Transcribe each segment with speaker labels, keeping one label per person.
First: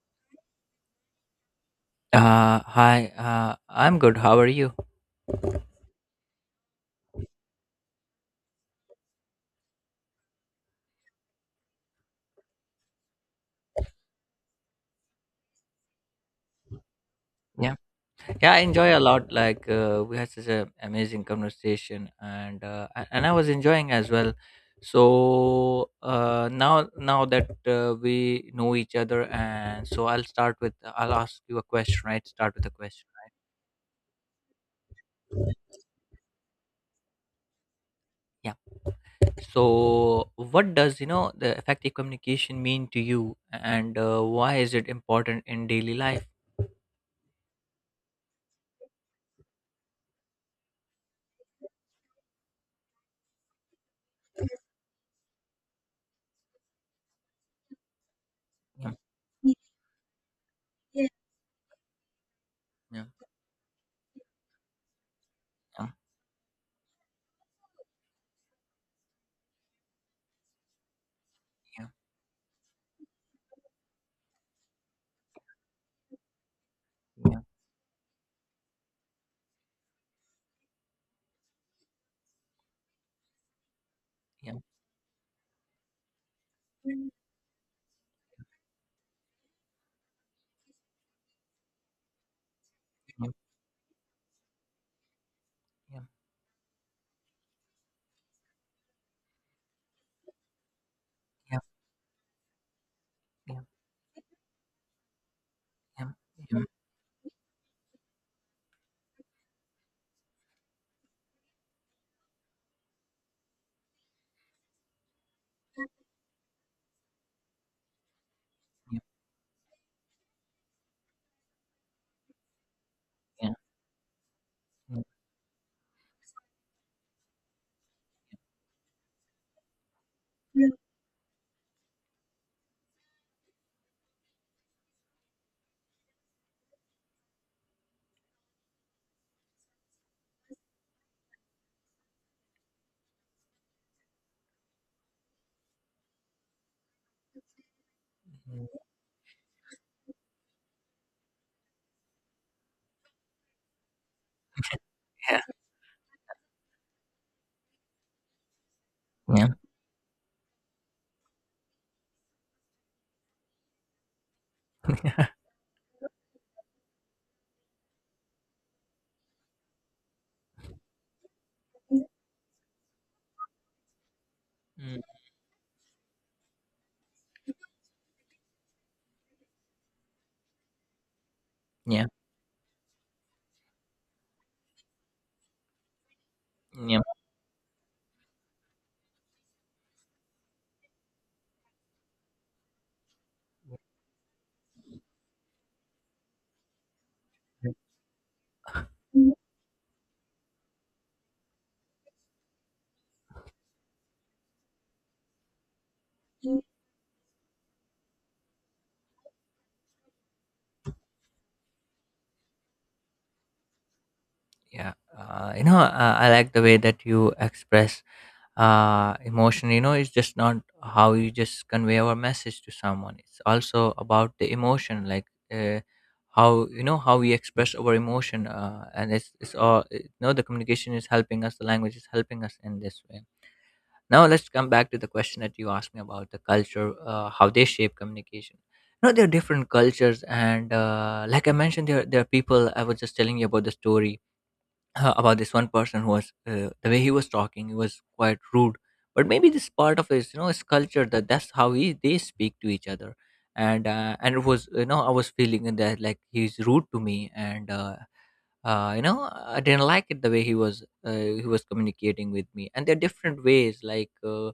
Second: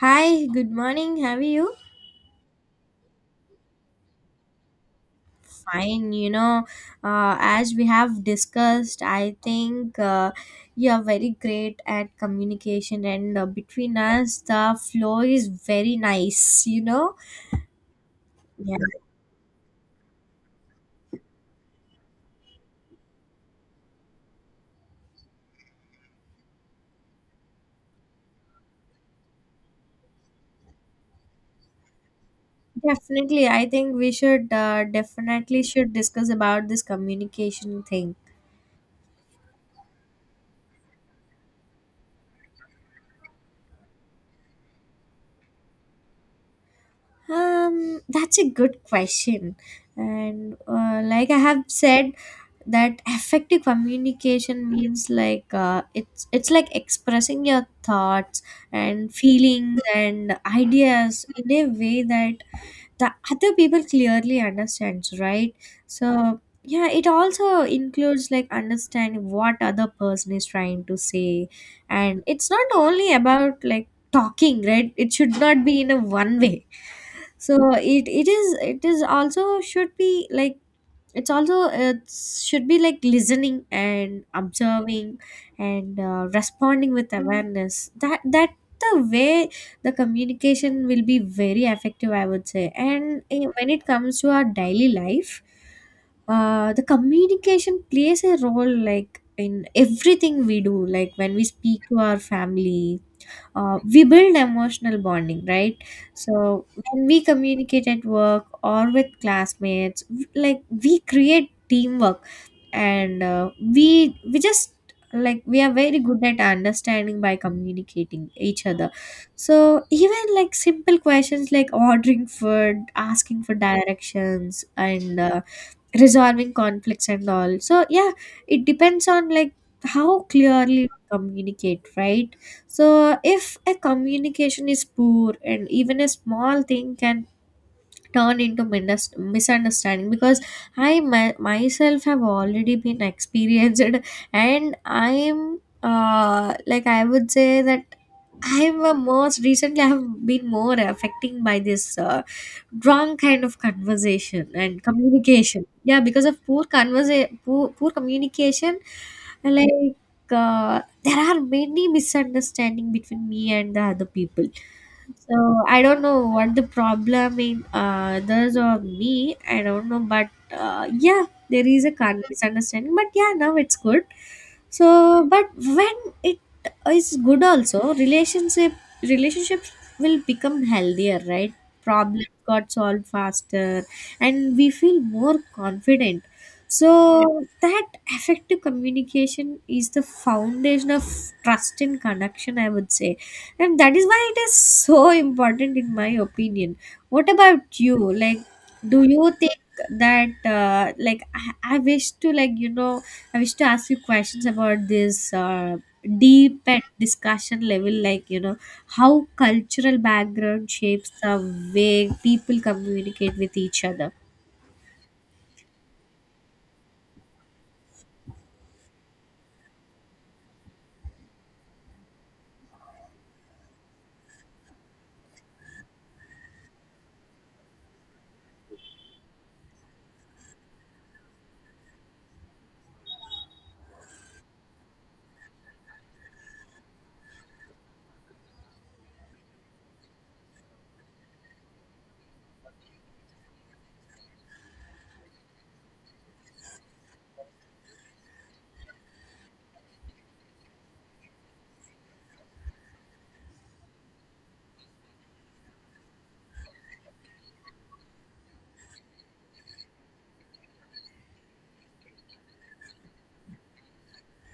Speaker 1: Hi, good morning. How are you?
Speaker 2: I'm good. How are you?
Speaker 1: Fine. As we have discussed, I think you are very great at communication, and between us, the flow is very nice.
Speaker 2: Yeah, yeah, I
Speaker 1: Yeah,
Speaker 2: enjoy a lot. We had such an amazing conversation, and I was enjoying as well. So now now that We know each other, and so I'll start with I'll ask you a question. Right, start with a question.
Speaker 1: definitely. I think we should definitely should discuss about this communication thing.
Speaker 2: Yeah. So what does the effective communication mean to you, and why is it important in daily life?
Speaker 1: That's a good question, and like I have said that effective communication means like it's like expressing your thoughts
Speaker 2: Yeah.
Speaker 1: and feelings and ideas in a way that
Speaker 2: Yeah.
Speaker 1: the other people clearly understands, right?
Speaker 2: Yeah.
Speaker 1: So yeah, it also includes like understanding what other person is trying to say, and it's not only about like talking, right? It should not be in a one way.
Speaker 2: Yeah.
Speaker 1: So it it is also should be like, it should be like listening and
Speaker 2: Yeah.
Speaker 1: observing, and responding
Speaker 2: Yeah.
Speaker 1: with awareness that the way the communication will be very effective, I would say. And
Speaker 2: Yeah.
Speaker 1: when it comes to our daily life,
Speaker 2: Yeah.
Speaker 1: the communication plays a role like in everything we do, like when we
Speaker 2: Yeah.
Speaker 1: speak to our family,
Speaker 2: Yeah.
Speaker 1: we build emotional bonding, right?
Speaker 2: Yep, yep, yep,
Speaker 1: So when we communicate at work or with classmates, like we create teamwork, and we just, like, we are very good at understanding by communicating each other. So even like simple questions like ordering food, asking
Speaker 2: yeah,
Speaker 1: for directions,
Speaker 2: mm,
Speaker 1: and resolving conflicts and all, so yeah, it depends on like how clearly you communicate, right? So if a communication is poor, and even a small thing can turn into misunderstanding, because I, myself have already been experienced and I am like I would say that I am
Speaker 2: mm,
Speaker 1: a most recently I have been more affecting by this wrong kind of conversation and
Speaker 2: yeah,
Speaker 1: communication. Yeah, because of poor poor communication,
Speaker 2: yeah,
Speaker 1: like there are many misunderstanding between me and the other people, so I don't know what the problem in others or me. I don't know, but yeah, there is a misunderstanding. But yeah, now it's good.
Speaker 2: mm,
Speaker 1: So, but when it is good, also relationships will become healthier, right?
Speaker 2: yeah,
Speaker 1: Problems got solved faster, and we feel more confident. So that effective communication is the foundation of trust and connection, I would say, and that is why it is so important, in my opinion. What
Speaker 2: yeah.
Speaker 1: about you? Like, do you think that, like, I wish to, like, you know, I wish to ask you questions about this
Speaker 2: Mm.
Speaker 1: deep and discussion level, like, you know, how cultural background shapes the way people communicate with each other.
Speaker 2: Yeah, I like the way that you express emotion. You know, it's just not how you just convey our message to someone. It's also about the emotion, like uh, how you know how we express our emotion, and it's all. You know, the communication is helping us. The language is helping us in this way. Now let's come back to the question that you asked me about the culture, how they shape communication. You know, there are different cultures, and like I mentioned, there are people. I was just telling you about the story, about this one person who was the way he was talking, he was quite rude, but maybe this part of his, you know, his culture, that that's how he they speak to each other. And it was, you know, I was feeling in that like he's rude to me, and, you know, I didn't like it the way he was, he was communicating with me. And there are different ways, like uh,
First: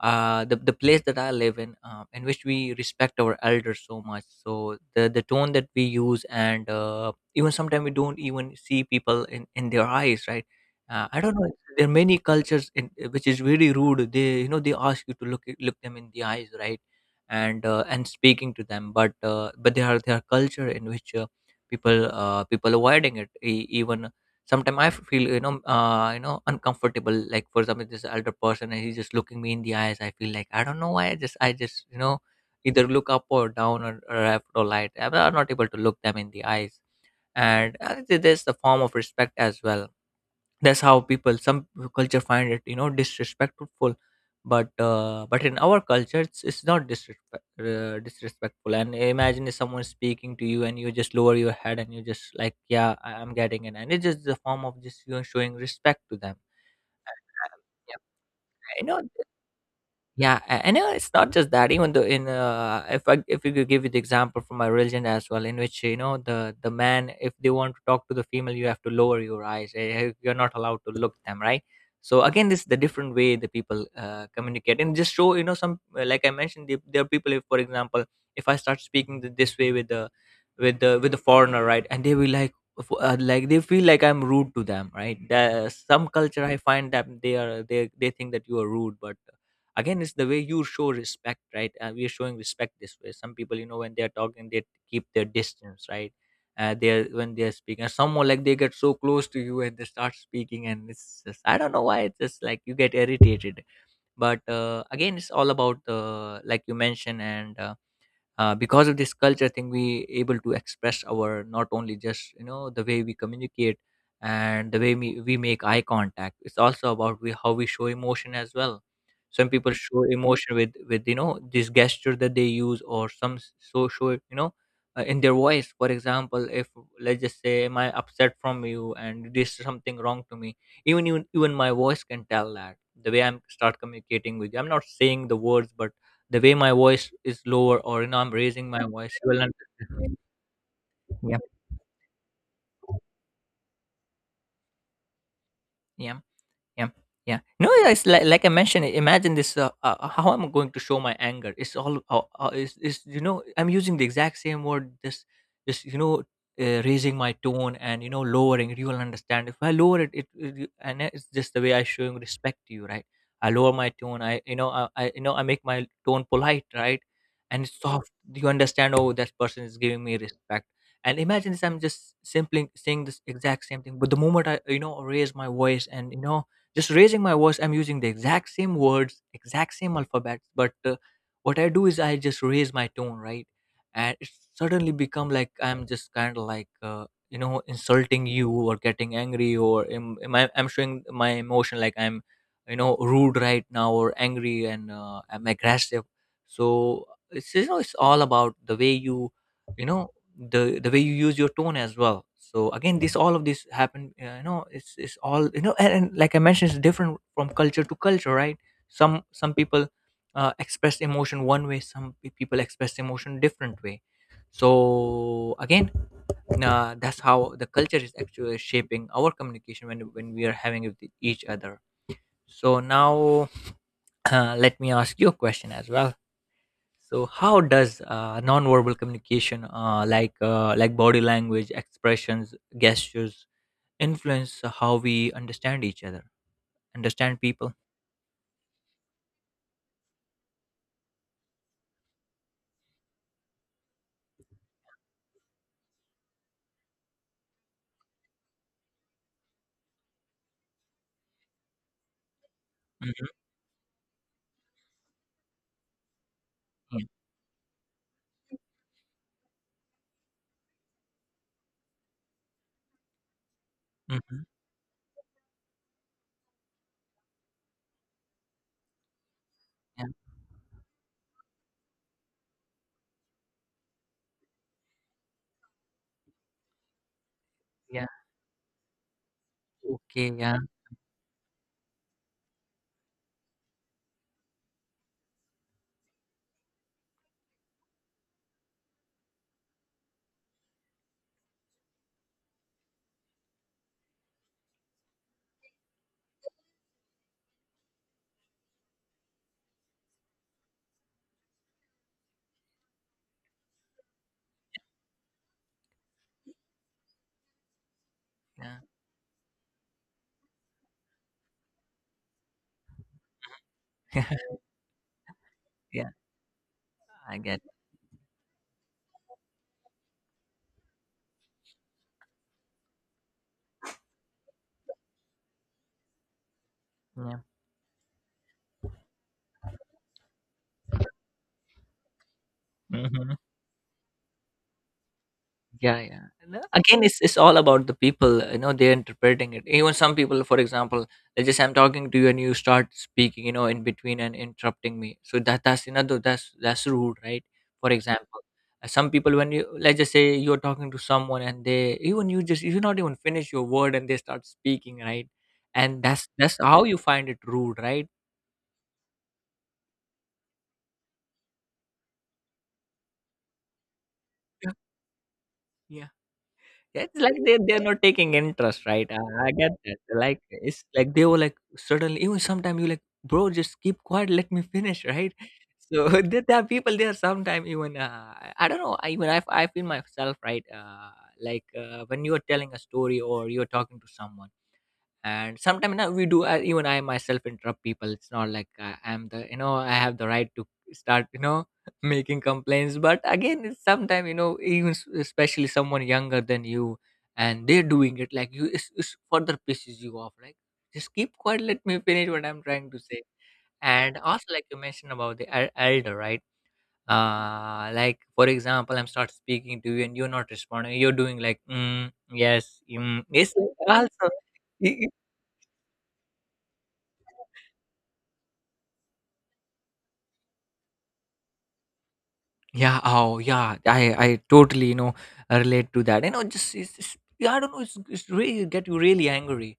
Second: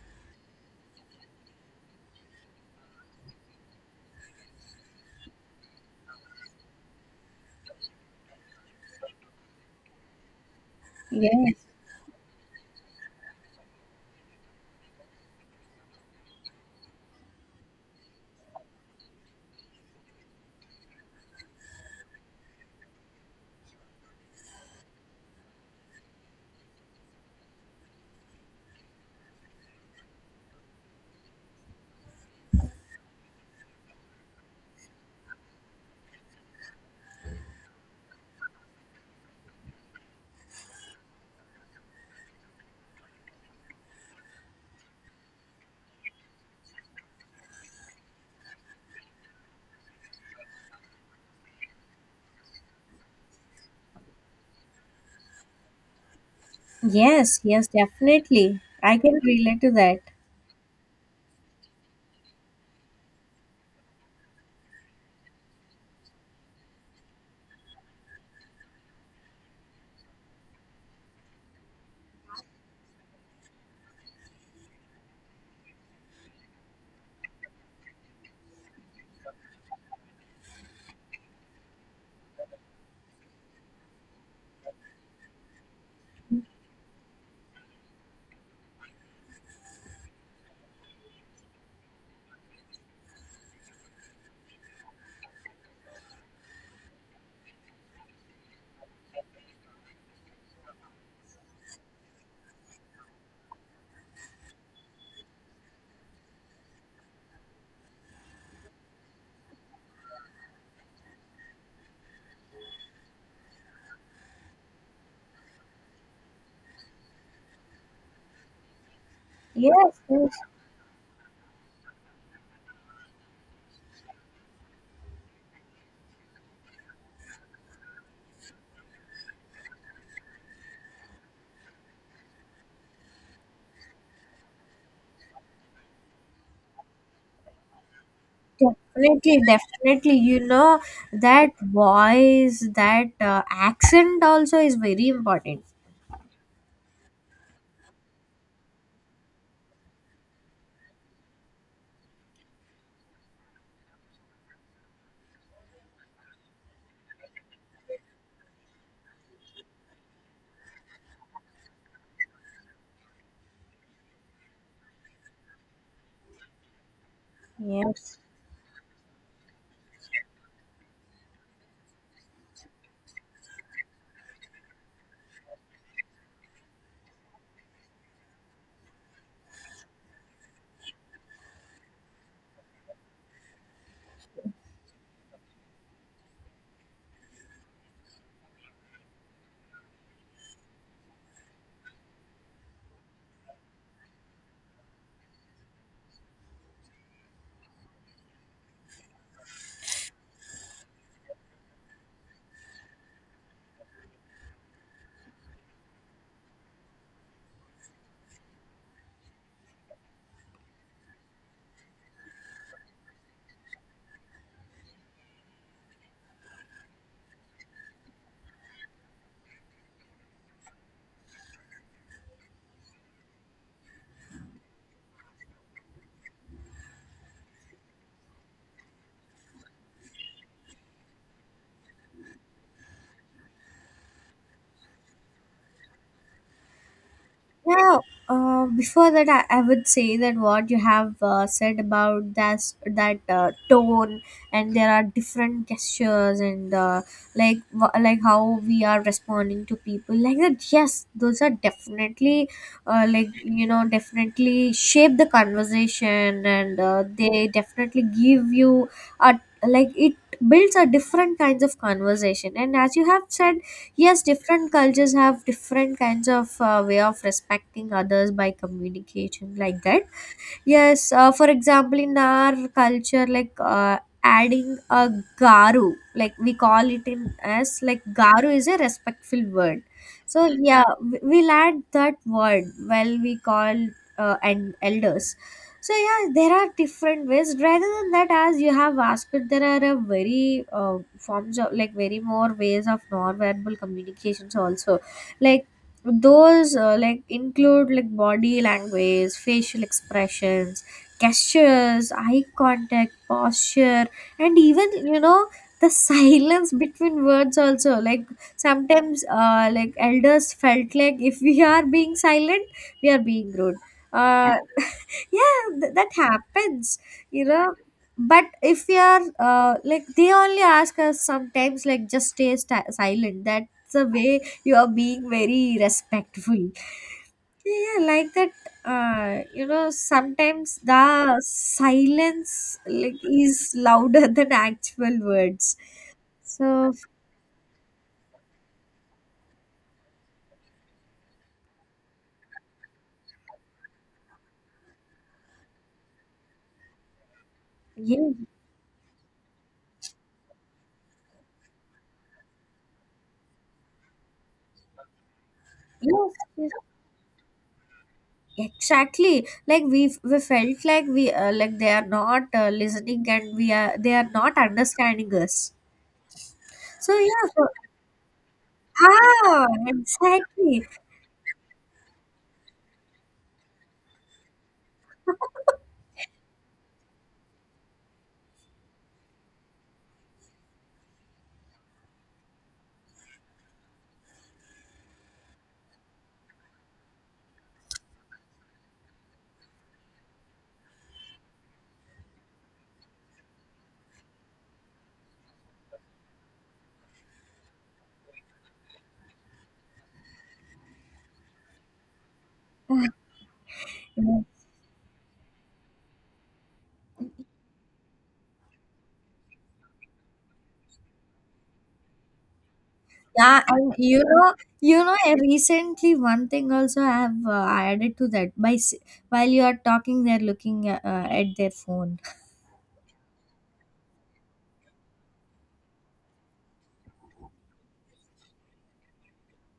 Speaker 2: uh, the place that I live in which we respect our elders so much. So the tone that we use, and even sometimes we don't even see people in their eyes, right? I don't know.
Speaker 1: Yes,
Speaker 2: There are many cultures in, which is really rude. They, you know, they ask you to look them in the eyes, right? And speaking to them, but there are culture in which people, people avoiding it. Even sometimes I feel, you know, uncomfortable. Like for example, this elder person and he's just looking me in the eyes. I feel like I don't know why. I just, you know, either look up or down, or left or right. I'm not able to look them in the eyes, and there's the form of respect as well. That's how people some culture find it, you know, disrespectful. But in our culture it's not disrespectful. And imagine if someone is speaking to you and you just lower your head and you just like, yeah, I'm getting it, and it's just the form of just, you know, showing respect to them.
Speaker 1: yes,
Speaker 2: Um,
Speaker 1: yes,
Speaker 2: yeah,
Speaker 1: definitely.
Speaker 2: you
Speaker 1: I
Speaker 2: know,
Speaker 1: can relate to that.
Speaker 2: yeah, and it's not just that. Even though in, if I, if you could, give you the example from my religion as well, in which, you know, the man, if they want to talk to the female, you have to lower your eyes. You're not allowed to look them, right? So again, this is the different way the people communicate, and just show, you know, some, like I mentioned, there are people. If for example, if I start speaking this way with the, with the foreigner, right, and they will like, like they feel like I'm rude to them, right? Some culture I find that they think that you are rude, but again, it's the way you show respect, right? We're showing respect this way. Some people, you know, when they're talking, they keep their distance, right? They're when they're speaking someone, like they get so close to you and they start speaking, and it's just, I don't know why, it's just like you get irritated. But again, it's all about, like you mentioned, and because of this culture thing, we able to express our, not only just, you know, the way we communicate and the way we, make eye contact. It's also about how we show emotion as well. Some people
Speaker 1: Yes,
Speaker 2: show
Speaker 1: yes.
Speaker 2: emotion with, you know, this gesture that they use. Or some, so, show it, you know, in their voice. For example, if, let's just say, am I upset from you, and this is something wrong to me, even my voice can tell that. The way I'm start communicating with you, I'm not saying the words, but the way my voice is lower, or, you know, I'm raising my voice, she
Speaker 1: Definitely,
Speaker 2: will
Speaker 1: definitely.
Speaker 2: understand.
Speaker 1: You know,
Speaker 2: Yep.
Speaker 1: that voice, that accent also is very important.
Speaker 2: Yeah. Yeah, yeah. No, yeah, it's like, I mentioned. Imagine this. How am I going to show my anger? It's all. Is, you know, I'm using the exact same word. This you know, raising my tone and, you know, lowering. You will understand. If I lower it, you- and it's just the way I showing respect to you, right? I lower my tone. I, you know, I make my tone polite, right? And it's soft.
Speaker 1: Yes.
Speaker 2: You understand? Oh, that person is giving me respect. And imagine this. I'm just simply saying this exact same thing. But the moment I, you know, raise my voice, and, you know, just raising my voice, I'm using the exact same words, exact same alphabets, but what I do is I just raise my tone, right? And it suddenly become like I'm just kind of like, you know, insulting you or getting angry. Or I'm showing my emotion like I'm, you know, rude right now or angry, and I'm aggressive. So it's, you know, it's all about the way you, you know, the way you use your tone as well. So again, this all of this happen, you know, it's all, you know, and like I mentioned, it's different from culture to culture, right? Some people express emotion one way, some people express emotion different way. So again, that's how the culture is actually shaping our communication when we are having with each other. So now let me ask you a question as well. So, how does nonverbal communication, like body language, expressions, gestures, influence how we understand each other, understand people?
Speaker 1: Yeah, before that, I would say that what you have said about that tone, and there are different gestures, and like, like how we are responding to people, like that. Yes, those are definitely, like
Speaker 2: Mm-hmm.
Speaker 1: you know, definitely shape the conversation, and
Speaker 2: Yeah.
Speaker 1: they definitely give you a, like, it builds a different kinds of conversation. And as you have said, yes,
Speaker 2: Mm-hmm.
Speaker 1: different cultures have different kinds of way of respecting others by communication, like that.
Speaker 2: Yeah.
Speaker 1: Yes, for example, in our culture, like adding a garu, like we call it in, as like
Speaker 2: Yeah.
Speaker 1: garu is a respectful word.
Speaker 2: Okay.
Speaker 1: So
Speaker 2: Yeah.
Speaker 1: yeah, we'll add that word while we call and elders. So yeah, there are different ways. Rather than that, as you have asked, there are a very forms of like very more ways of non-verbal communications also, like those like include like body language, facial expressions, gestures, eye contact, posture, and even you know the silence between words also, like
Speaker 2: Yeah.
Speaker 1: sometimes like elders felt like if we are being silent, we are being rude, uh, yeah, that
Speaker 2: Yeah.
Speaker 1: happens,
Speaker 2: I
Speaker 1: you
Speaker 2: get. It.
Speaker 1: know. But if we are like, they only ask us sometimes like, just stay silent, that's the way you are being very respectful,
Speaker 2: Yeah.
Speaker 1: yeah, like that. You know, sometimes the silence like
Speaker 2: Hmm.
Speaker 1: is louder than actual words,
Speaker 2: Yeah, yeah, you know?
Speaker 1: so
Speaker 2: Again, it's all about the people. You know, they're interpreting it. Even some people, for example, they just, I'm talking to you and you start speaking, you know, in between and interrupting me. So that, that's rude, right? For
Speaker 1: yeah,
Speaker 2: example, some people when you, let's just say you're talking to someone and they even, you just, you not even finish your word and they start speaking, right? And
Speaker 1: yeah,
Speaker 2: that's
Speaker 1: yeah,
Speaker 2: how you find it rude, right?
Speaker 1: exactly, like we felt like we, like, they are not listening and we are, they are not
Speaker 2: Yeah.
Speaker 1: understanding us.
Speaker 2: Yeah. Yeah,
Speaker 1: So
Speaker 2: it's like
Speaker 1: yeah,
Speaker 2: they,
Speaker 1: so
Speaker 2: they're not taking interest, right? I
Speaker 1: ah,
Speaker 2: get that. Like, it's
Speaker 1: exactly.
Speaker 2: like they were like suddenly, even sometimes you like, bro, just keep quiet, let me finish, right? So there are people there sometimes, even I don't know. I even I feel myself right. Like when you are telling a story or you're talking to someone, and sometimes now we do, even I myself interrupt people. It's not like I'm the, you know, I have the right to start, you know, making complaints. But again, sometimes, you know, even especially someone younger than you, and they're doing it like you, it's further pisses you off, like, just keep quiet, let me finish what I'm trying to say. And also like you mentioned about the elder, right? Like for example, I'm start speaking to you and you're not responding, you're doing like mm, yes, mm, yes,
Speaker 1: Yeah, and you
Speaker 2: also.
Speaker 1: know, I recently one thing also I have added to that. While you are talking, they're looking at their phone.
Speaker 2: Yeah. Oh, yeah. I totally, you know, relate to that. You know, just yeah, I don't know. It's really get you really angry.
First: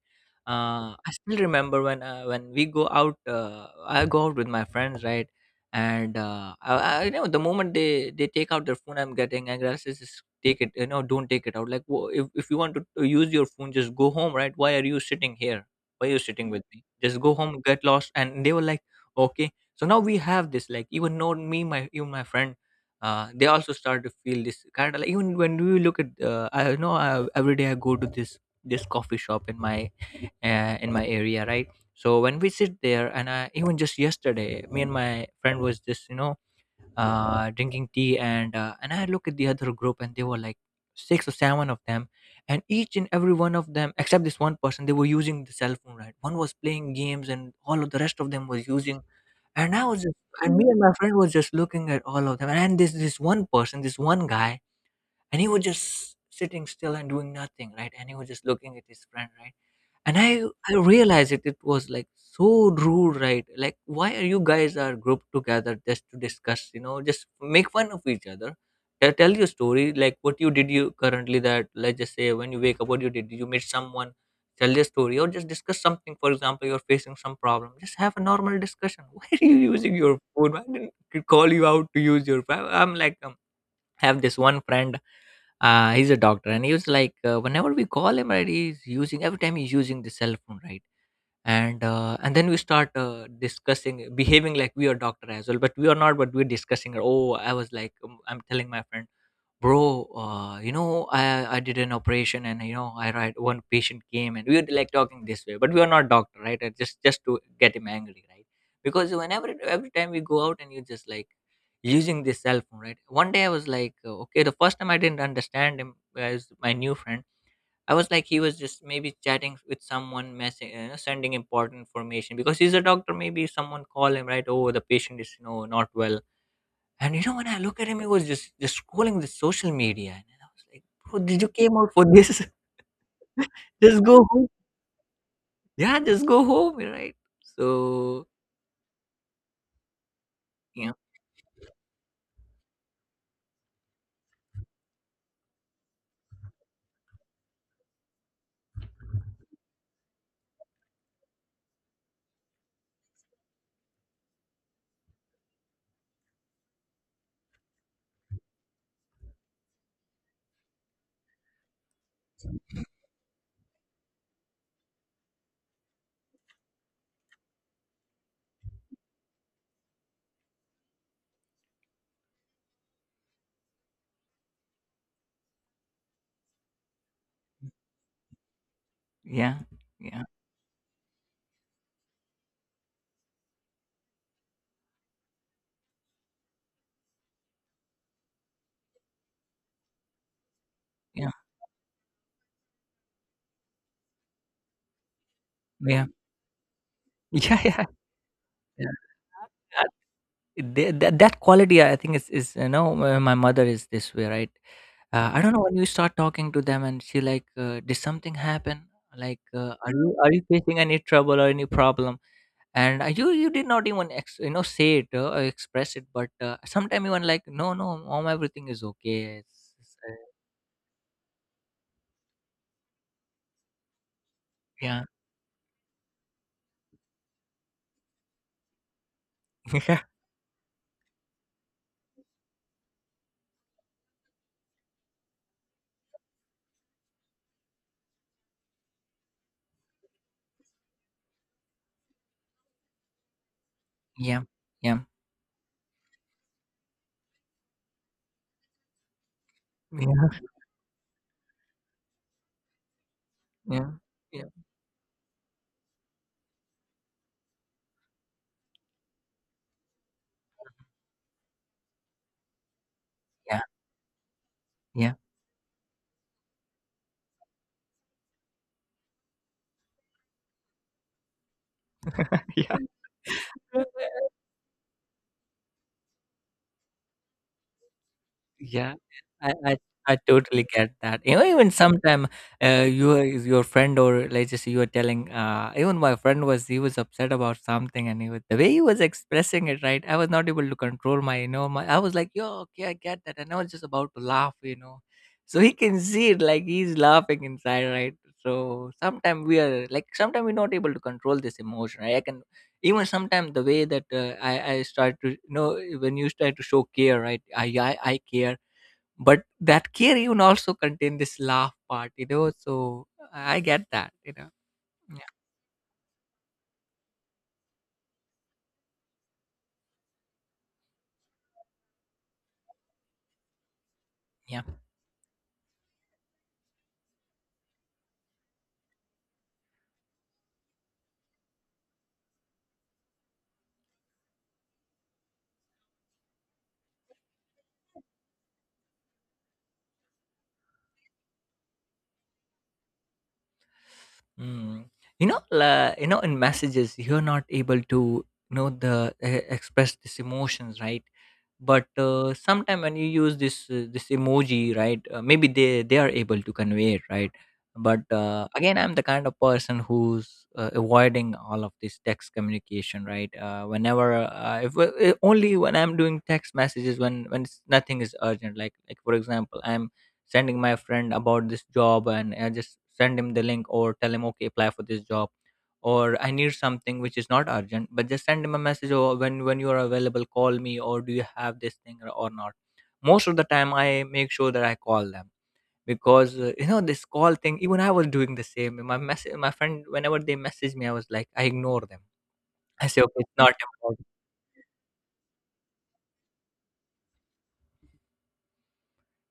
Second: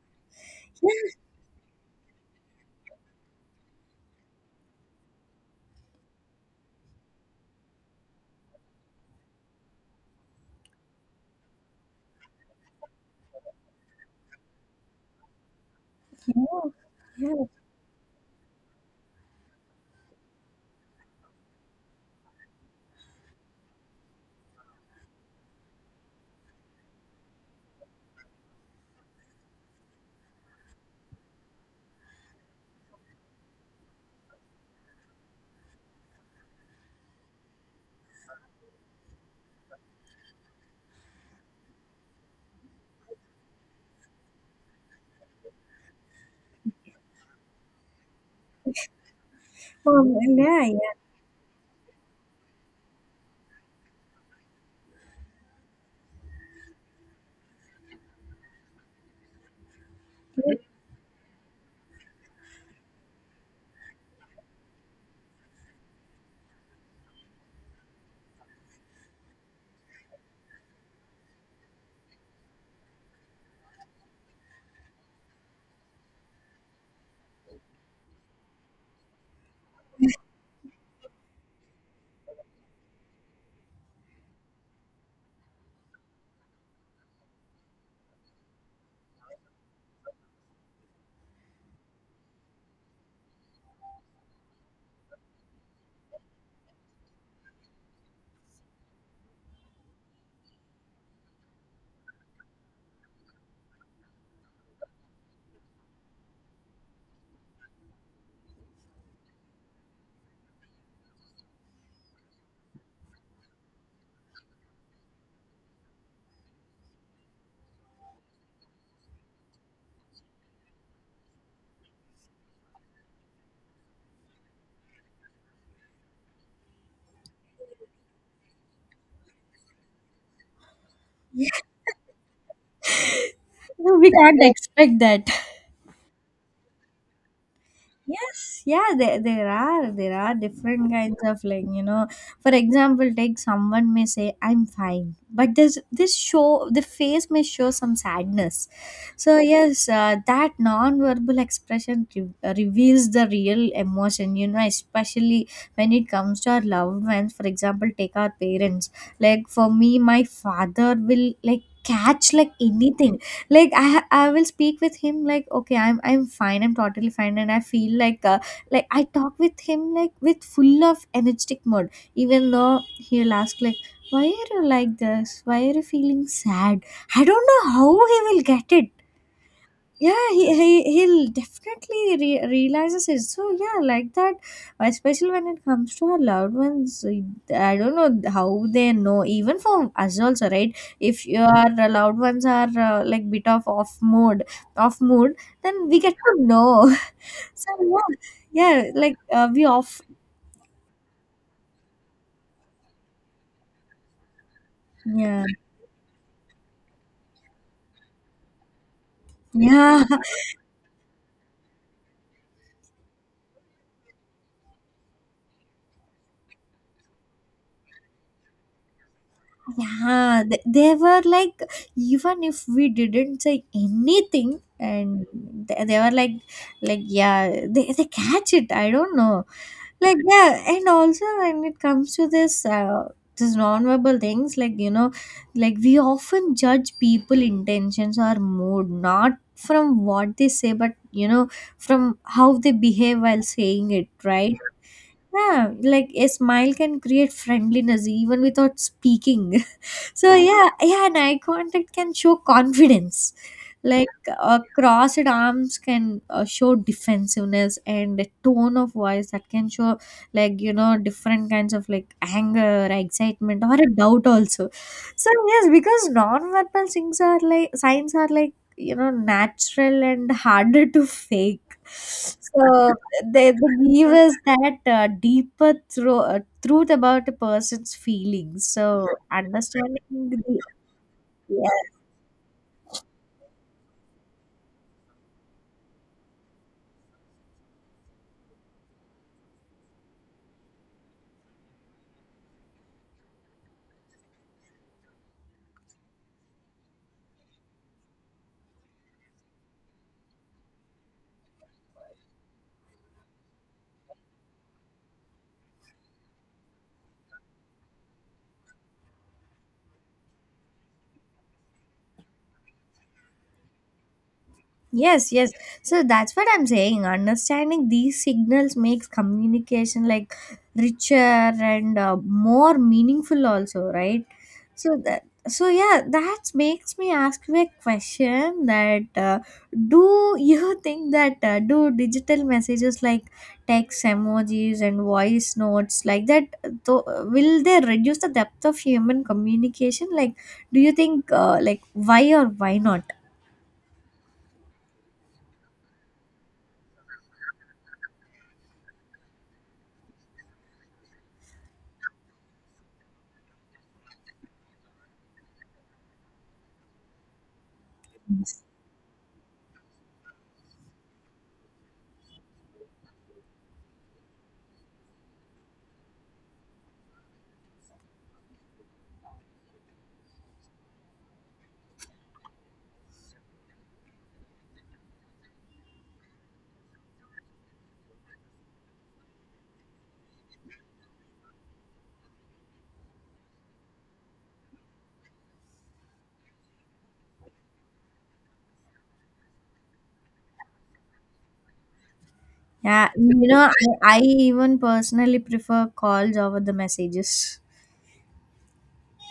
Speaker 1: Yeah,
Speaker 2: I still remember when, when we go out. I go out with my friends, right? And I, you know, the moment they take out their phone, I'm getting angry. I says, "Just take it. You know, don't take it out. Like, if you want to use your phone, just go home, right? Why are you sitting here? Why are you sitting
Speaker 1: yeah,
Speaker 2: with me? Just go
Speaker 1: yeah.
Speaker 2: home, get lost. And they were like, okay. So now we have this. Like, even know me, my even my friend, they also start to feel this kind of like even when we look at I know I, every day I go to this coffee shop in my, in my area, right? So when we sit there, and I, even just yesterday, me and my friend was just drinking tea, and and I look at the other group, and they were like 6 or 7 of them. And each and every one of them, except this one person, they were using the cell phone, right? One was playing games, and all of the rest of them was using, and I was just,
Speaker 1: Oh,
Speaker 2: and me
Speaker 1: yeah,
Speaker 2: and
Speaker 1: yeah.
Speaker 2: my friend was just looking at all of them. And this one person, this one guy, and he was just sitting still and doing nothing, right? And he was just looking at his friend, right? And I realized it was like so rude, right? Like, why are you guys are grouped together just to discuss, you know, just make fun of each other? Tell your story, like what you did you currently, that, let's just say when you wake up, what you did, you meet someone, tell your story, or just discuss something. For example, you're facing some problem, just have a normal discussion. Why are you using your phone? I didn't call you out to use your phone. I have this one friend, he's a doctor, and he was like, whenever we call him, right, he's using, every time he's using the cell phone, right? And and then we start discussing, behaving like we are doctor as well, but we are not, but we're discussing. Oh i was like um, I'm telling my friend, "Bro, you know, I did an operation, and you know, I, right? One patient came, and we were like talking this way," but we are not doctor, right? Just to get him angry, right? Because whenever, every time we go out, and you just like using this cell phone, right? One day I was like, okay, the first time I didn't understand him, as my new friend. I was like, he was just maybe chatting with someone, messing, you know, sending important information, because he's a doctor, maybe someone call him, right? Oh, the patient is, you know, not well. And you know, when I look at him, he was just scrolling the social media, and I was like, "Bro, did you came out for this? Just
Speaker 1: We
Speaker 2: go
Speaker 1: can't
Speaker 2: home.
Speaker 1: expect that.
Speaker 2: Yeah, just go home, right?" So
Speaker 1: Yes, yeah, there are different
Speaker 2: yeah,
Speaker 1: kinds of, like, you know. For example, take, someone may say I'm fine, but this show, the face may show some sadness. So yes, that non-verbal expression reveals the real emotion. You know, especially when it comes to our loved ones. For example, take our parents. Like for me, my father will like catch like anything, like I will speak with him like, okay, I'm fine, I'm totally fine, and I feel like I talk with him like with full of energetic mode. Even though he'll ask like, why are you like this, why are you feeling sad? I don't know how he will get it.
Speaker 2: yeah, yeah,
Speaker 1: Yeah, he'll definitely realizes it, so yeah, like that, especially when it comes to our loved ones. I don't know how they know, even for us also, right? If
Speaker 2: yeah,
Speaker 1: your loved ones are like bit of off mood, then we
Speaker 2: yeah,
Speaker 1: get to know
Speaker 2: yeah,
Speaker 1: so
Speaker 2: yeah,
Speaker 1: yeah, yeah, like,
Speaker 2: yeah.
Speaker 1: we off,
Speaker 2: That quality, I think, is, you know, my mother is this way, right? I
Speaker 1: yeah,
Speaker 2: don't know, when you start talking to them, and she like, "Did something happen? Like, are
Speaker 1: yeah.
Speaker 2: you facing any trouble or any problem?" And you did not even you know, say it or express it. But sometimes, even like, "No, no, mom, everything is okay." It's,
Speaker 1: Yeah, they were like, even if we didn't say anything,
Speaker 2: yeah.
Speaker 1: and they were like yeah, they catch it. I don't know, like yeah. And also when it comes to this, this non-verbal things, like you know, like we often judge people intentions or mood not from what they say, but, from how they behave while saying it,
Speaker 2: Yeah,
Speaker 1: right?
Speaker 2: yeah, yeah,
Speaker 1: Yeah, like a smile can create friendliness even without speaking. So yeah, yeah, an eye contact can show confidence,
Speaker 2: yeah,
Speaker 1: like,
Speaker 2: yeah,
Speaker 1: crossed arms can show defensiveness, and a tone of voice that can show, like, different kinds of, like, anger,
Speaker 2: yeah,
Speaker 1: excitement, or a doubt also.
Speaker 2: yeah,
Speaker 1: So yes, because non-verbal things are like signs, are like, you know, natural and harder to fake,
Speaker 2: yeah.
Speaker 1: so they give us that deeper truth about a person's feelings.
Speaker 2: Yeah,
Speaker 1: So
Speaker 2: I I
Speaker 1: understanding
Speaker 2: I
Speaker 1: the,
Speaker 2: totally get that. You know,
Speaker 1: yeah.
Speaker 2: even sometime, you, your friend, or let's just, you were telling, even my friend was, he was upset about something, and he was, the way he was expressing it, right? I was not able to control my, you know, my. I was like, yo, okay, I get that, and I was just about to laugh, you know. So he can see it, like he's laughing inside, right? So sometimes we are like, sometimes we're not able to control this emotion, right? I can, even sometimes the way that I start to, you know, when you start to show care, right? I care, but that care even also contain this laugh part, you know. So I get that, you know. Yeah,
Speaker 1: Yes, yes. So that's what I'm saying. Understanding these signals makes communication like richer and more meaningful also, right?
Speaker 2: yeah.
Speaker 1: So that, so yeah, that makes me ask you a question, that do you think that do digital messages like text, emojis, and voice notes, like that, will they reduce the depth of human communication, like, do you think like, why or why not?
Speaker 2: Mm. You know, la, you know, in messages, you're not able to, you know, the, express these emotions, right? But sometime, when you use this emoji, right, maybe they are able to convey it, right? But again, I'm the kind of person who's avoiding all of this text communication, right? Whenever, if, only when I'm doing text messages, when it's, nothing is urgent. Like, for example, I'm sending my friend about this job, and I just send him the link, or tell him, okay, apply for this job, or I need something which is not urgent, but just send him a message, or when you are available, call me, or do you have this thing or not. Most of the time, I make sure that I call them, because you know, this call thing. Even I was doing the same. My message, my friend, whenever they message me, I was like, I ignore them. I say,
Speaker 1: Yeah,
Speaker 2: okay, it's
Speaker 1: you
Speaker 2: not
Speaker 1: know,
Speaker 2: important.
Speaker 1: I even personally prefer calls over the messages.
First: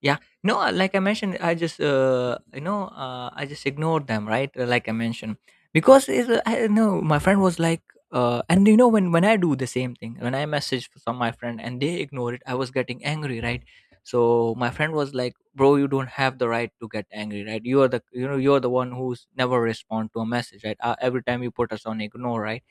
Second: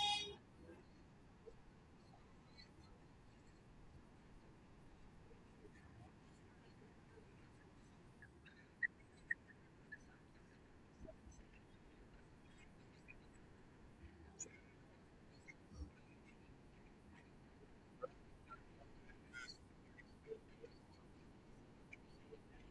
Speaker 2: Yeah. No, like I mentioned, I just, I just ignored them, right? Like I mentioned, because it's, I don't know, my friend was like, and you know, when I do the same thing, when I message some my friend and they ignore it, I was getting angry, right? So my friend was like, "Bro, you don't have the right to get angry, right? You are the, you know, you are the one who's never respond to a message, right? Every time you put us on ignore, right?"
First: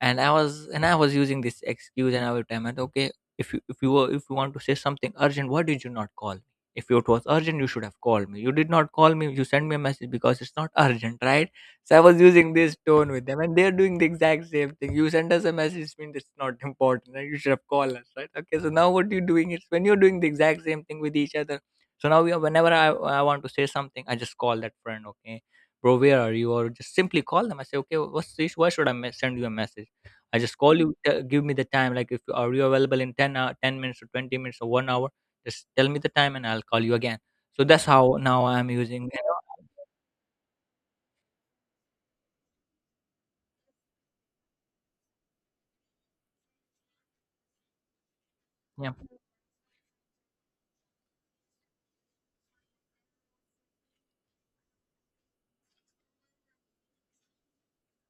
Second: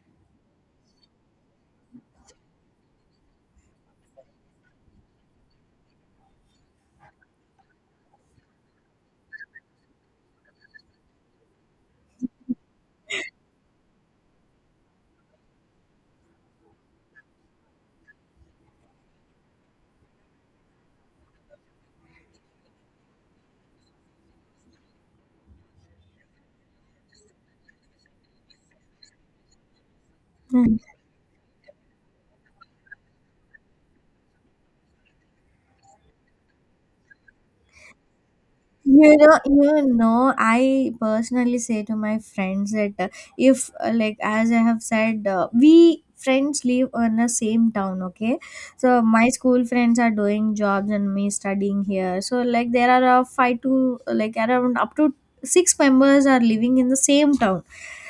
Speaker 2: And I was using this excuse, and I would tell them, okay, if you, if you were if you want to say something urgent, why did you not call me? If it was urgent, you should have called me. You did not call me, you sent me a message, because it's not urgent, right? So I was using this tone with them, and they're doing the exact same thing. You send us a message means it's not important, and you should have called us, right? Okay, so now what you're doing is, when you're doing the exact same thing with each other. So now we are, whenever I want to say something, I just call that friend. Okay, bro, where are you? Or just simply call them. I say, okay, what's this? Why should I send you a message? I just call
Speaker 1: Mm.
Speaker 2: you. Give me the time. Like, if are you available in 10, hour, 10 minutes or 20 minutes or 1 hour, just tell me the time and I'll call you again. So that's how now I'm using,
Speaker 1: You
Speaker 2: you
Speaker 1: know,
Speaker 2: know.
Speaker 1: I personally say to my friends that if, like, as I have said, we friends live in the same town, okay?
Speaker 2: Yeah.
Speaker 1: So my school friends are doing jobs and me studying here. So like, there are five to like around up to six members are living in the same town.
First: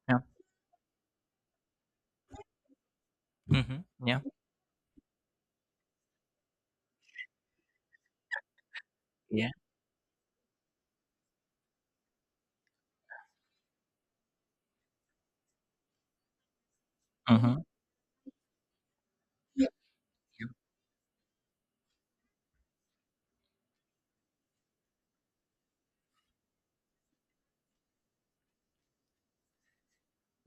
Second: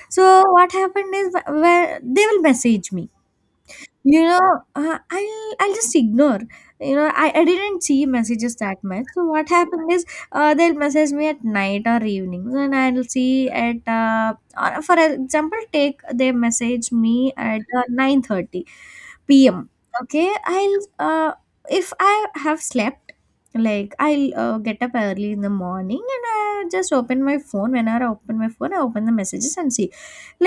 Speaker 2: Yeah.
Speaker 1: So what happened is, where they will message me.
Speaker 2: Mm-hmm. Yeah.
Speaker 1: You know, I'll just ignore. You know, I didn't see messages that much. So what
Speaker 2: Yeah.
Speaker 1: happened is, they'll message me at night or evenings, and I'll see at, or for example, take, they message me at
Speaker 2: Mm-hmm.
Speaker 1: nine thirty
Speaker 2: Yeah.
Speaker 1: pm okay?
Speaker 2: Yeah.
Speaker 1: I'll, uh, if I have slept, like, I'll get up early in the morning, and I just open my phone. Whenever I open my phone, I open the messages and see,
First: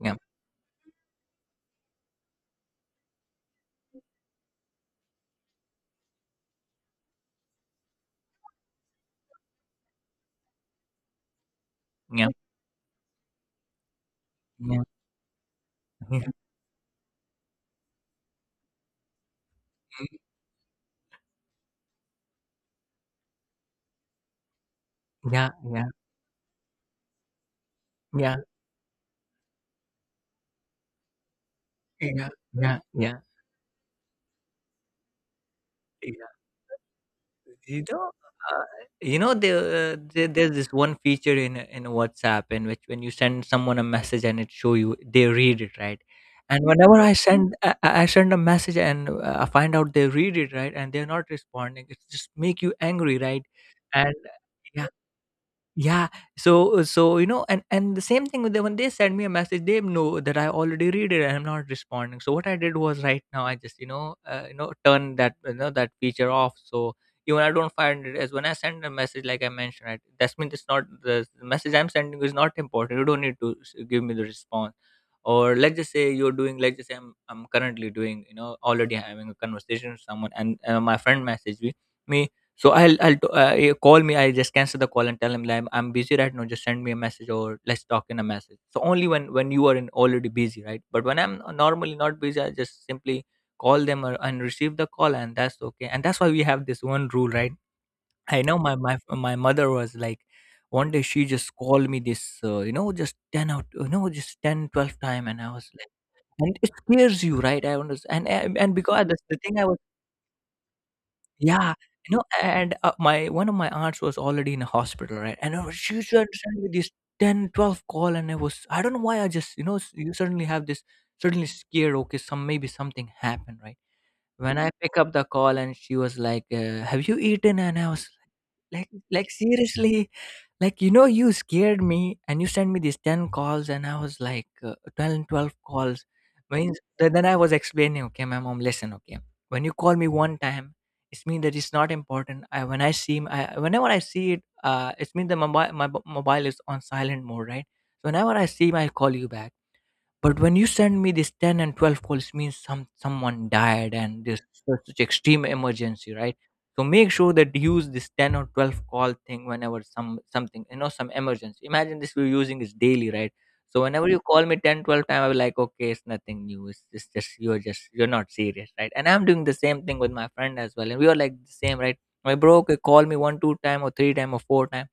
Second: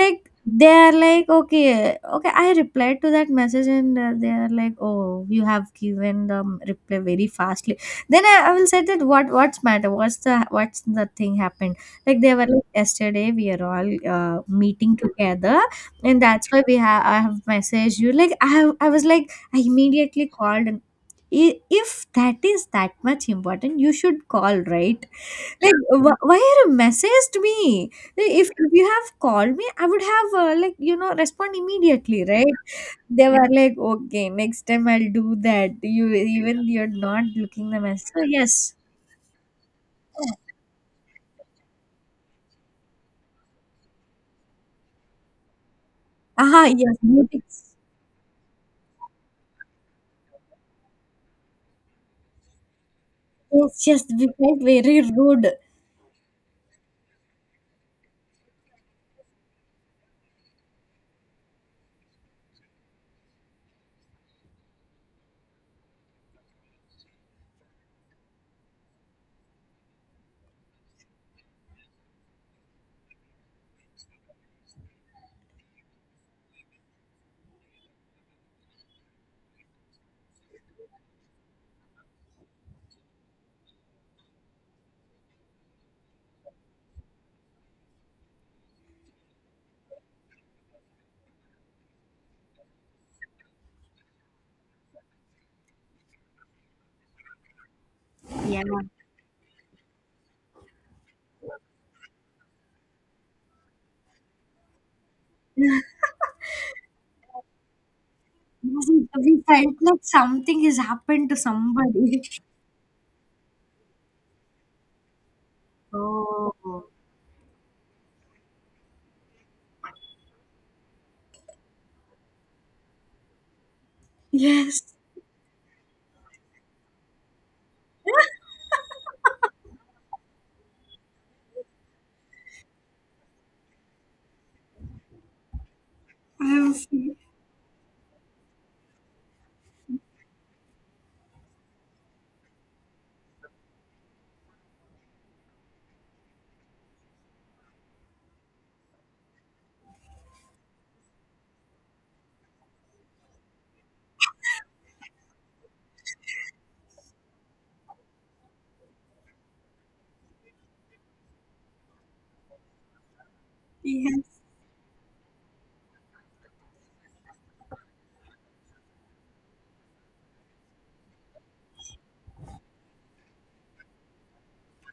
Speaker 2: Yeah.
Speaker 1: they are like, okay. Okay, I replied to that message, and they are like, oh, you have given the reply very fastly. Then I will say that, what's the what's the thing happened? Like
Speaker 2: Yeah.
Speaker 1: they were like, yesterday we are all
Speaker 2: Yeah.
Speaker 1: meeting together,
Speaker 2: Yeah.
Speaker 1: and that's why we have, I have messaged you, like, I was like, I immediately called, and if that is that much important, you should call, right?
Speaker 2: Yeah.
Speaker 1: Like, why are you messaged me? Like,
Speaker 2: Yeah.
Speaker 1: if you have called me, I would have like, you know, respond immediately, right?
Speaker 2: Yeah. Yeah.
Speaker 1: They were like, okay, next time I'll do that, you
Speaker 2: Yeah.
Speaker 1: even you're not looking the
Speaker 2: You know,
Speaker 1: message, so
Speaker 2: uh,
Speaker 1: yes.
Speaker 2: you know, there, there's this one feature in WhatsApp, in which when you send someone a message and it show you they read it, right?
Speaker 1: Aha,
Speaker 2: And whenever
Speaker 1: yes,
Speaker 2: I
Speaker 1: you did.
Speaker 2: send, I send a message, and I find out they read it, right, and they're not responding, it just make you angry, right?
Speaker 1: Yes, yes,
Speaker 2: And
Speaker 1: we felt
Speaker 2: yeah,
Speaker 1: very rude.
Speaker 2: yeah. So, you know, and the same thing with them, when they send me a message, they know that I already read it and I'm not responding. So what I did was, right now I just, you know, you know, turn that, you know, that feature off. So even I don't find it. As when I send a message, like I mentioned, right, that's means it's not, the message I'm sending is not important, you don't need to give me the response. Or let's just say, you're doing, let's just say, I'm currently doing, you know, already having a conversation with someone, and my friend messaged me. So I'll call me. I just cancel the call and tell him like, I'm busy right now. Just send me a message or let's talk in a message. So only when you are in already busy, right? But when I'm normally not busy, I just simply call them, or, and receive the call, and that's okay. And that's why we have this one rule, right? I know
Speaker 1: Yeah.
Speaker 2: my, my mother was like, one day she just called me this, you know, just ten out, you know, just 10, 12 time, and I was like, and it scares you, right? I understand, and and,
Speaker 1: Yes,
Speaker 2: because the
Speaker 1: we
Speaker 2: thing I,
Speaker 1: felt like something has happened to
Speaker 2: yeah, you
Speaker 1: somebody.
Speaker 2: know, and my, one of my aunts was already in a hospital, right? And she should send me
Speaker 1: Oh,
Speaker 2: this 10, 12 call, and I don't know why I just, you know, you suddenly have this, suddenly scared. Okay, some maybe something happened, right? When I
Speaker 1: yes.
Speaker 2: pick up the call, and she was like, "Have you eaten?" And I was like, "Like like, seriously?" Like, you scared me and you sent me these 10 calls, and I was like, 12 twelve calls, means
Speaker 1: I,
Speaker 2: then I was explaining. Okay, my mom, listen. Okay, when you call me one time, it's mean that it's not important. I when I see m- I, Whenever I see it, it's mean that my mobile is on silent mode, right? So whenever I see, I'll call you back. But when you send me this 10 and 12 calls, means someone died, and this such extreme emergency, right? So make sure that you use this 10 or 12 call thing whenever something, some emergency. Imagine this we're using is daily, right? So whenever you
Speaker 1: yes,
Speaker 2: call me 10, twelve 12 times, I'll be like, okay, it's nothing new. It's just you're not serious, right? And I'm doing the same thing with my friend as well. And we are like the same, right? My bro, okay, call me one, two time or three time or four time,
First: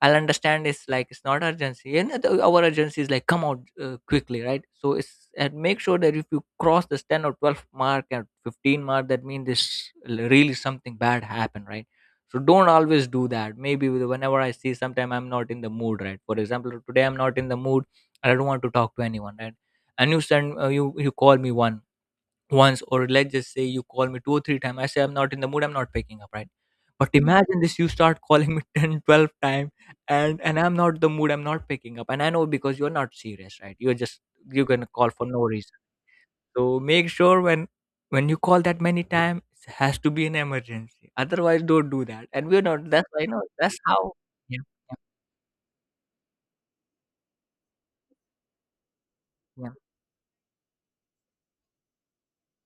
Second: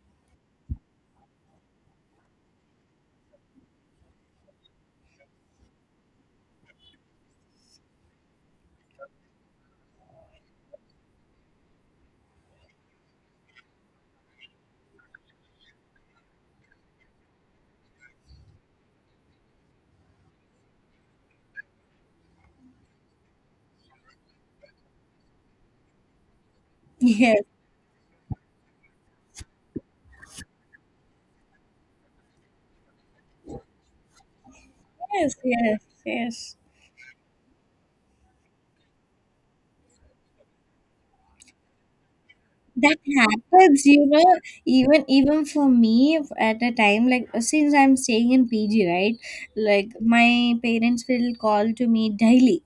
Speaker 2: I'll understand. It's like it's not urgency, and our urgency is like come out, quickly, right? So it's and make sure that if you cross this 10 or 12 mark and 15 mark, that means this really something bad happened, right? So don't always do that. Maybe whenever I see, sometime I'm not in the mood, right? For example, today I'm not in the mood, and I don't want to talk to anyone, right? And you send you you call me one once, or let's just say you call me two or three times. I say I'm not in the mood, I'm not picking up, right? But
Speaker 1: yes,
Speaker 2: imagine this, you start calling me 10, 12 times, and I'm not the mood, I'm not picking up. And I know because you're not serious, right? You're gonna call for
Speaker 1: yes,
Speaker 2: no reason.
Speaker 1: yes, yes.
Speaker 2: So make sure, when you call that many times, it has to be an emergency. Otherwise, don't do that. And we're not,
Speaker 1: That
Speaker 2: that's why. No, that's
Speaker 1: happens, you
Speaker 2: how.
Speaker 1: know,
Speaker 2: Yeah,
Speaker 1: even for me, at a time, like, since I'm staying in PG, right?
Speaker 2: yeah,
Speaker 1: Like my parents will call to me daily.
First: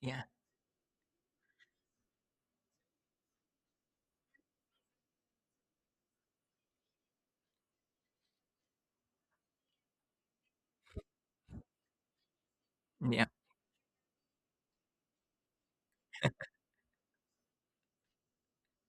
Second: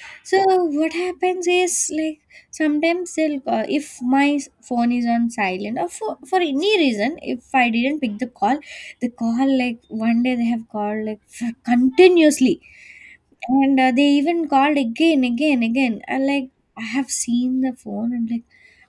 Speaker 2: yeah,
Speaker 1: So what happens is, like, sometimes they'll call if my phone is on silent, or for any reason if I didn't pick the call, the call, like one day they have called like for continuously,
Speaker 2: yeah,
Speaker 1: and they even called again, again, again. And, like, I have seen the phone, and, like,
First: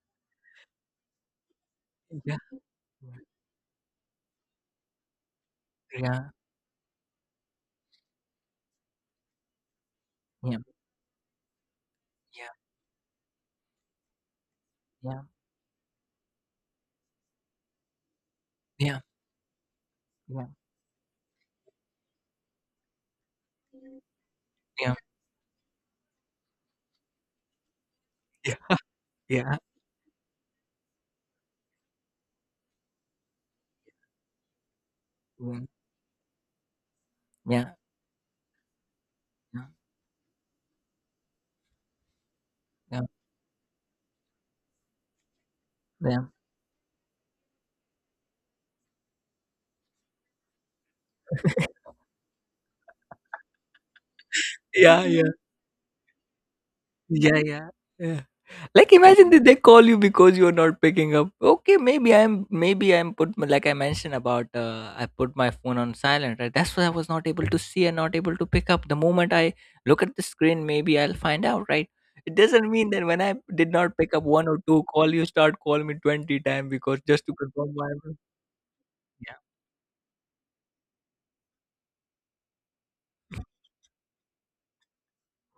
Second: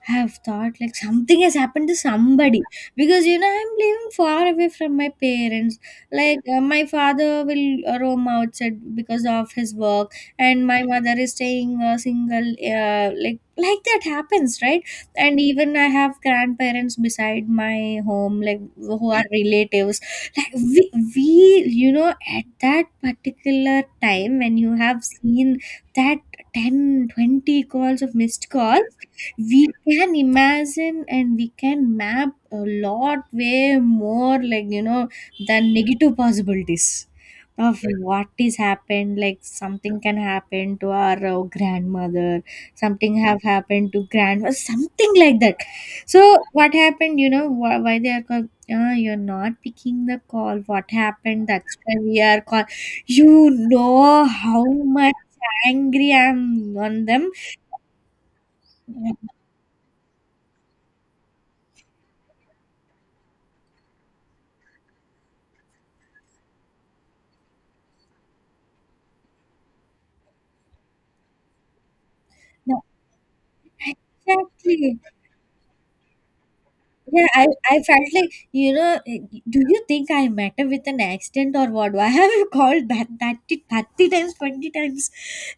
Speaker 1: I have thought like something has happened to
Speaker 2: yeah,
Speaker 1: somebody, because you know I'm living far away from my parents.
Speaker 2: yeah,
Speaker 1: Like, my father will roam outside because of his work,
Speaker 2: yeah,
Speaker 1: and my mother is staying,
Speaker 2: yeah,
Speaker 1: single. Like that happens, right?
Speaker 2: yeah,
Speaker 1: And even I have grandparents beside my home, like,
Speaker 2: yeah,
Speaker 1: who are relatives, like, we, you know, at that particular time when
Speaker 2: yeah, yeah,
Speaker 1: you
Speaker 2: yeah, yeah,
Speaker 1: have seen that 10, 20 calls of missed calls,
Speaker 2: yeah, yeah,
Speaker 1: we can imagine and we can map a lot way more, like, you know, the negative possibilities
Speaker 2: yeah,
Speaker 1: of, right, what is happened, like,
Speaker 2: yeah,
Speaker 1: something can happen to our grandmother,
Speaker 2: yeah,
Speaker 1: something have happened to grandma, something like that. So
Speaker 2: yeah.
Speaker 1: what happened, you know, why they are called? Yeah, you're not picking the call, what happened? That's why we are call. You know how
Speaker 2: Yeah,
Speaker 1: much
Speaker 2: yeah.
Speaker 1: angry I'm on them.
Speaker 2: Yeah, yeah. Yeah. Like, imagine that they call you because you're not picking up. Okay, maybe I'm put, like I mentioned about, I put my phone on silent, right? That's why I was not able to see and not able to pick up. The moment I look at the screen, maybe I'll find out, right? It doesn't
Speaker 1: Yeah.
Speaker 2: mean that when I did not pick up one or two
Speaker 1: Exactly.
Speaker 2: call, you start calling me 20 times, because just
Speaker 1: Yeah,
Speaker 2: to confirm
Speaker 1: I
Speaker 2: my,
Speaker 1: felt like, you know,
Speaker 2: yeah,
Speaker 1: do you think I matter with an accident or what? Why have you called that that it 30 times, 20 times?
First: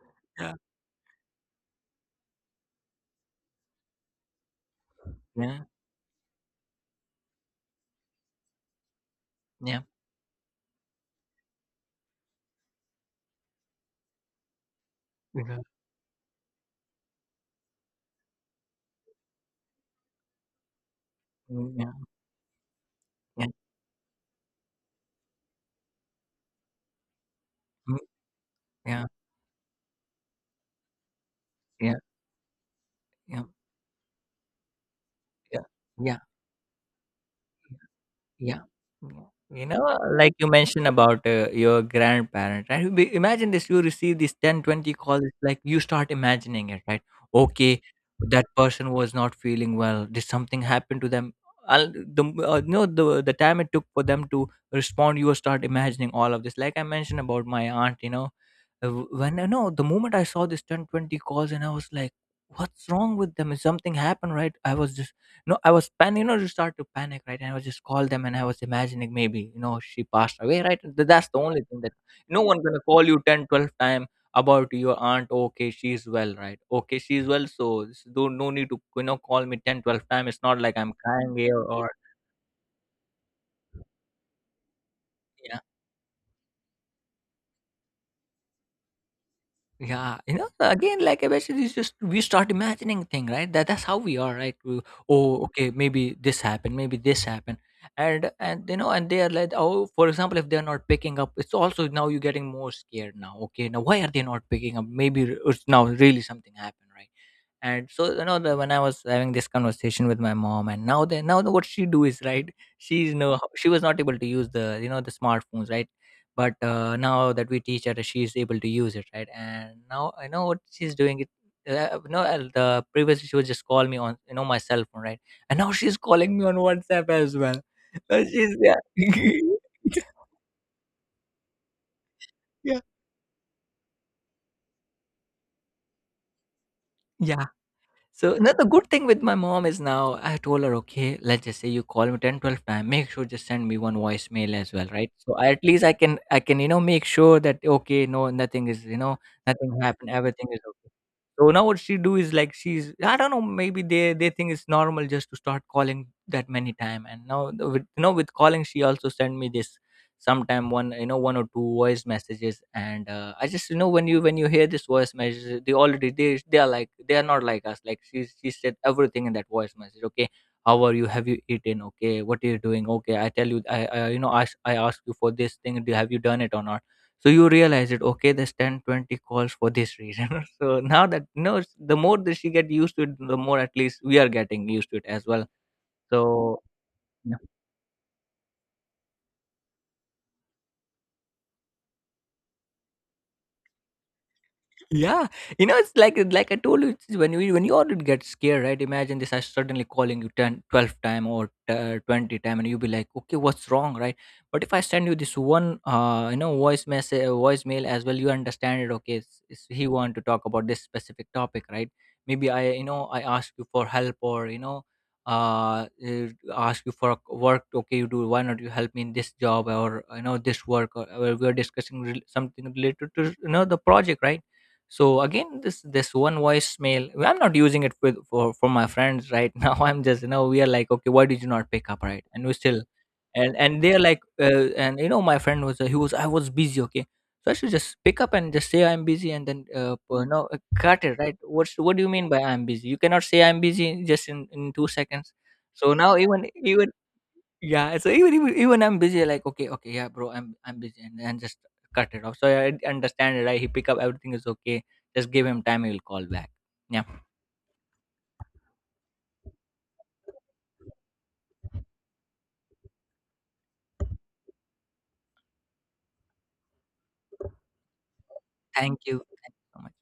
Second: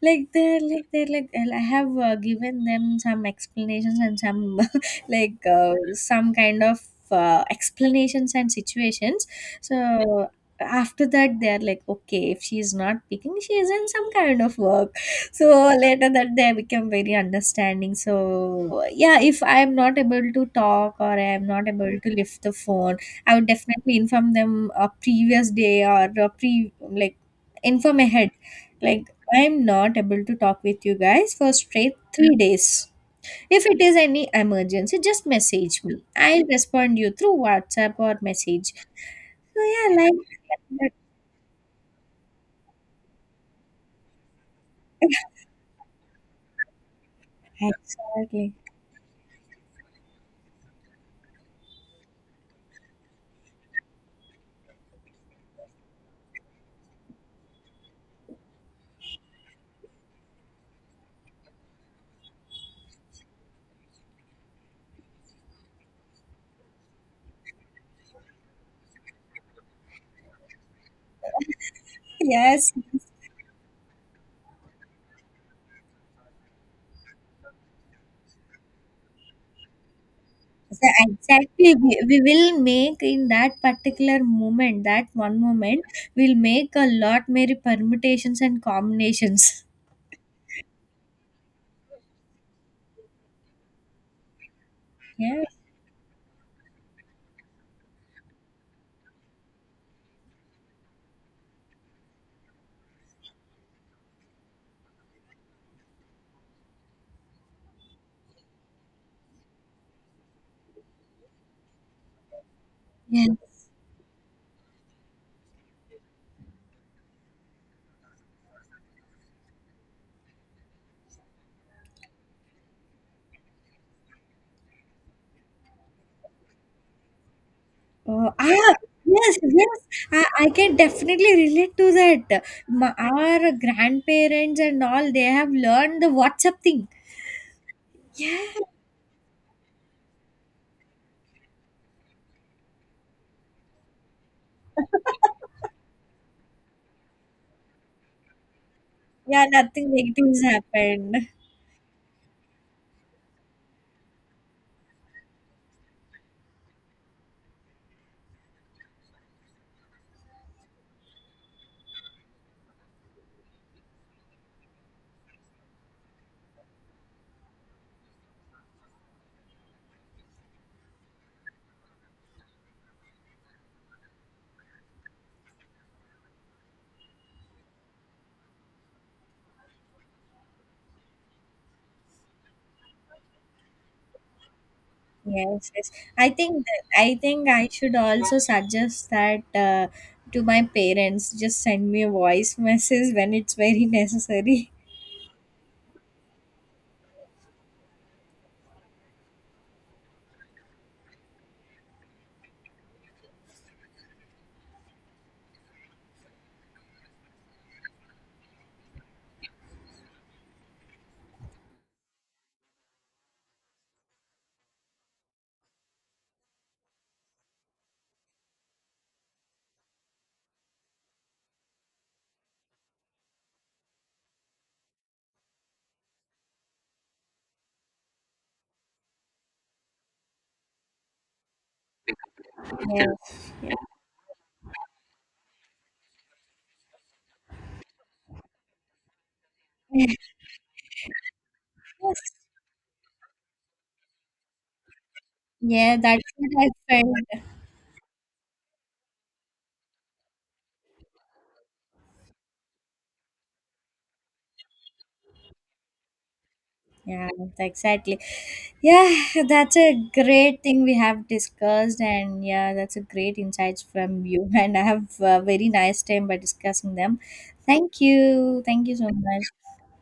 Speaker 1: Like,
Speaker 2: yeah.
Speaker 1: they're like, they're like, and I have given them some explanations and some, like,
Speaker 2: Yeah,
Speaker 1: some kind of explanations and situations.
Speaker 2: yeah.
Speaker 1: So, after that, they're like, okay, if she's not picking, she's in some kind of work, so
Speaker 2: Yeah.
Speaker 1: later that they become very understanding. So yeah, if I am not able to talk, or I am not
Speaker 2: Mm, yeah,
Speaker 1: able to lift the phone, I would
Speaker 2: yeah.
Speaker 1: definitely inform them a previous day, or a pre, like,
Speaker 2: Mm,
Speaker 1: inform ahead, like,
Speaker 2: yeah,
Speaker 1: I am not able to talk with you guys for
Speaker 2: yeah,
Speaker 1: straight 3 days. If it is any emergency, just
Speaker 2: yeah,
Speaker 1: message me,
Speaker 2: yeah.
Speaker 1: I'll respond you through WhatsApp or
Speaker 2: Yeah.
Speaker 1: message,
Speaker 2: Yeah.
Speaker 1: so
Speaker 2: You
Speaker 1: yeah,
Speaker 2: know,
Speaker 1: like
Speaker 2: like you mentioned
Speaker 1: that.
Speaker 2: about, your grandparent, right? Imagine this, you receive these 10, 20 calls, it's like you start imagining it, right? Okay, that
Speaker 1: Exactly,
Speaker 2: person was not feeling well. Did something happen to them? I'll, the, no, the time it took for them to respond, you start imagining all of this. Like I mentioned about my aunt, you know, when no, the moment I saw this 10, 20 calls, and I was like, what's wrong with them? Is something happened, right? I was just, no, I was pan. You know, you start to panic, right? And I was just call them, and I was imagining maybe, you know, she passed away, right? That's the only thing. That no one
Speaker 1: yes.
Speaker 2: gonna call you 10, twelve 12 time about your aunt. Okay, she's well, right? Okay, she's well. So don't, no need to call me 10, twelve 12 time. It's not like I'm crying here,
Speaker 1: Exactly,
Speaker 2: or,
Speaker 1: we will make, in that particular moment, that one
Speaker 2: yeah.
Speaker 1: moment, we'll make a lot many permutations and combinations.
Speaker 2: Yeah, you know, again, like I mentioned, it's just we start imagining thing, right? That's how we are, right? We, oh,
Speaker 1: Yes,
Speaker 2: okay, maybe this happened, maybe this happened. And you know, and they are like, oh, for example, if they're not picking up, it's also now you're getting more scared now. Okay, now why are they not picking up? Maybe it's now really something happened, right? And so, you know, when I was having this conversation with my mom. And now, what she do is, right? she's
Speaker 1: yes.
Speaker 2: No, she was not able to use the you know the smartphones, right. But now that we teach her, she's able to use it, right. And now I know what she's doing it. No, the previously, she would just call me on my cell phone, right. And now she's calling me on WhatsApp as well.
Speaker 1: Oh,
Speaker 2: She's
Speaker 1: ah,
Speaker 2: Yeah.
Speaker 1: yes, yes. I can definitely relate to that. Ma, our grandparents and all, they have learned the WhatsApp thing.
Speaker 2: Yeah. So
Speaker 1: Yeah,
Speaker 2: now the good thing with my mom is, now I told her, okay, let's just say you call me 10, 12 time, make sure just send me one voicemail as well, right? So at least I can, make sure that, okay, no, nothing is,
Speaker 1: yeah,
Speaker 2: nothing
Speaker 1: nothing
Speaker 2: happened,
Speaker 1: negative has
Speaker 2: everything is okay.
Speaker 1: happened.
Speaker 2: So now what she do is, like, she's I don't know, maybe they think it's normal just to start calling that many time. And now with, with calling, she also sent me this sometime, one you know one or two voice messages, and I just, when you hear this voice message, they already they are like, they are not like us. Like she said everything in that voice message. Okay, how are you, have you eaten, okay, what are you doing, okay, I tell you, I ask you for this thing, do have you done it or not. So you realize it, okay, there's 10, 20 calls for this reason. So now that you know, the more that she get used to it, the more at least we are getting used to it as well.
Speaker 1: Yes, yes. I
Speaker 2: So,
Speaker 1: think that, I think I should also suggest that to my parents. Just send me a voice message when it's very necessary.
Speaker 2: yeah. You know, it's like, I told you, it's when you already get scared, right? Imagine this: I suddenly calling you 10, 12 time, or 20 time, and you be like, "Okay, what's wrong?" Right? But if I send you this one, voice message, voicemail as well, you understand it. Okay, he want to talk about this specific topic, right? Maybe I ask you for help, or uh, uh, ask you for a work. Okay, you do. Why not you help me in this job, or this work? Or we are discussing something related to, the project, right? So again, this one voicemail, I'm not using it with, for my friends, right. Now I'm just, we are like, okay, why did you not pick up, right? And we still.
Speaker 1: Yeah.
Speaker 2: and
Speaker 1: Yes.
Speaker 2: and they're like, and you know, my friend was, he was I was busy, okay. So I should just pick up and just say I'm busy, and then,
Speaker 1: Yeah.
Speaker 2: cut it, right. What do you mean by "I'm busy"? You cannot say "I'm busy" just in 2 seconds. So
Speaker 1: Yeah,
Speaker 2: now,
Speaker 1: that's what
Speaker 2: even,
Speaker 1: I felt.
Speaker 2: yeah. So even I'm busy, like, okay, okay, yeah, bro, I'm busy, and then just cut it off. So yeah, I understand it. I He pick up, everything is okay. Just give him time. He will call back. Yeah.
Speaker 1: Yeah, exactly. Yeah, that's a great thing we have discussed, and yeah, that's a great insights from you. And I have a very nice time by discussing them. Thank you. Thank you
Speaker 2: Thank
Speaker 1: so
Speaker 2: you.
Speaker 1: much.
Speaker 2: Thank you so much.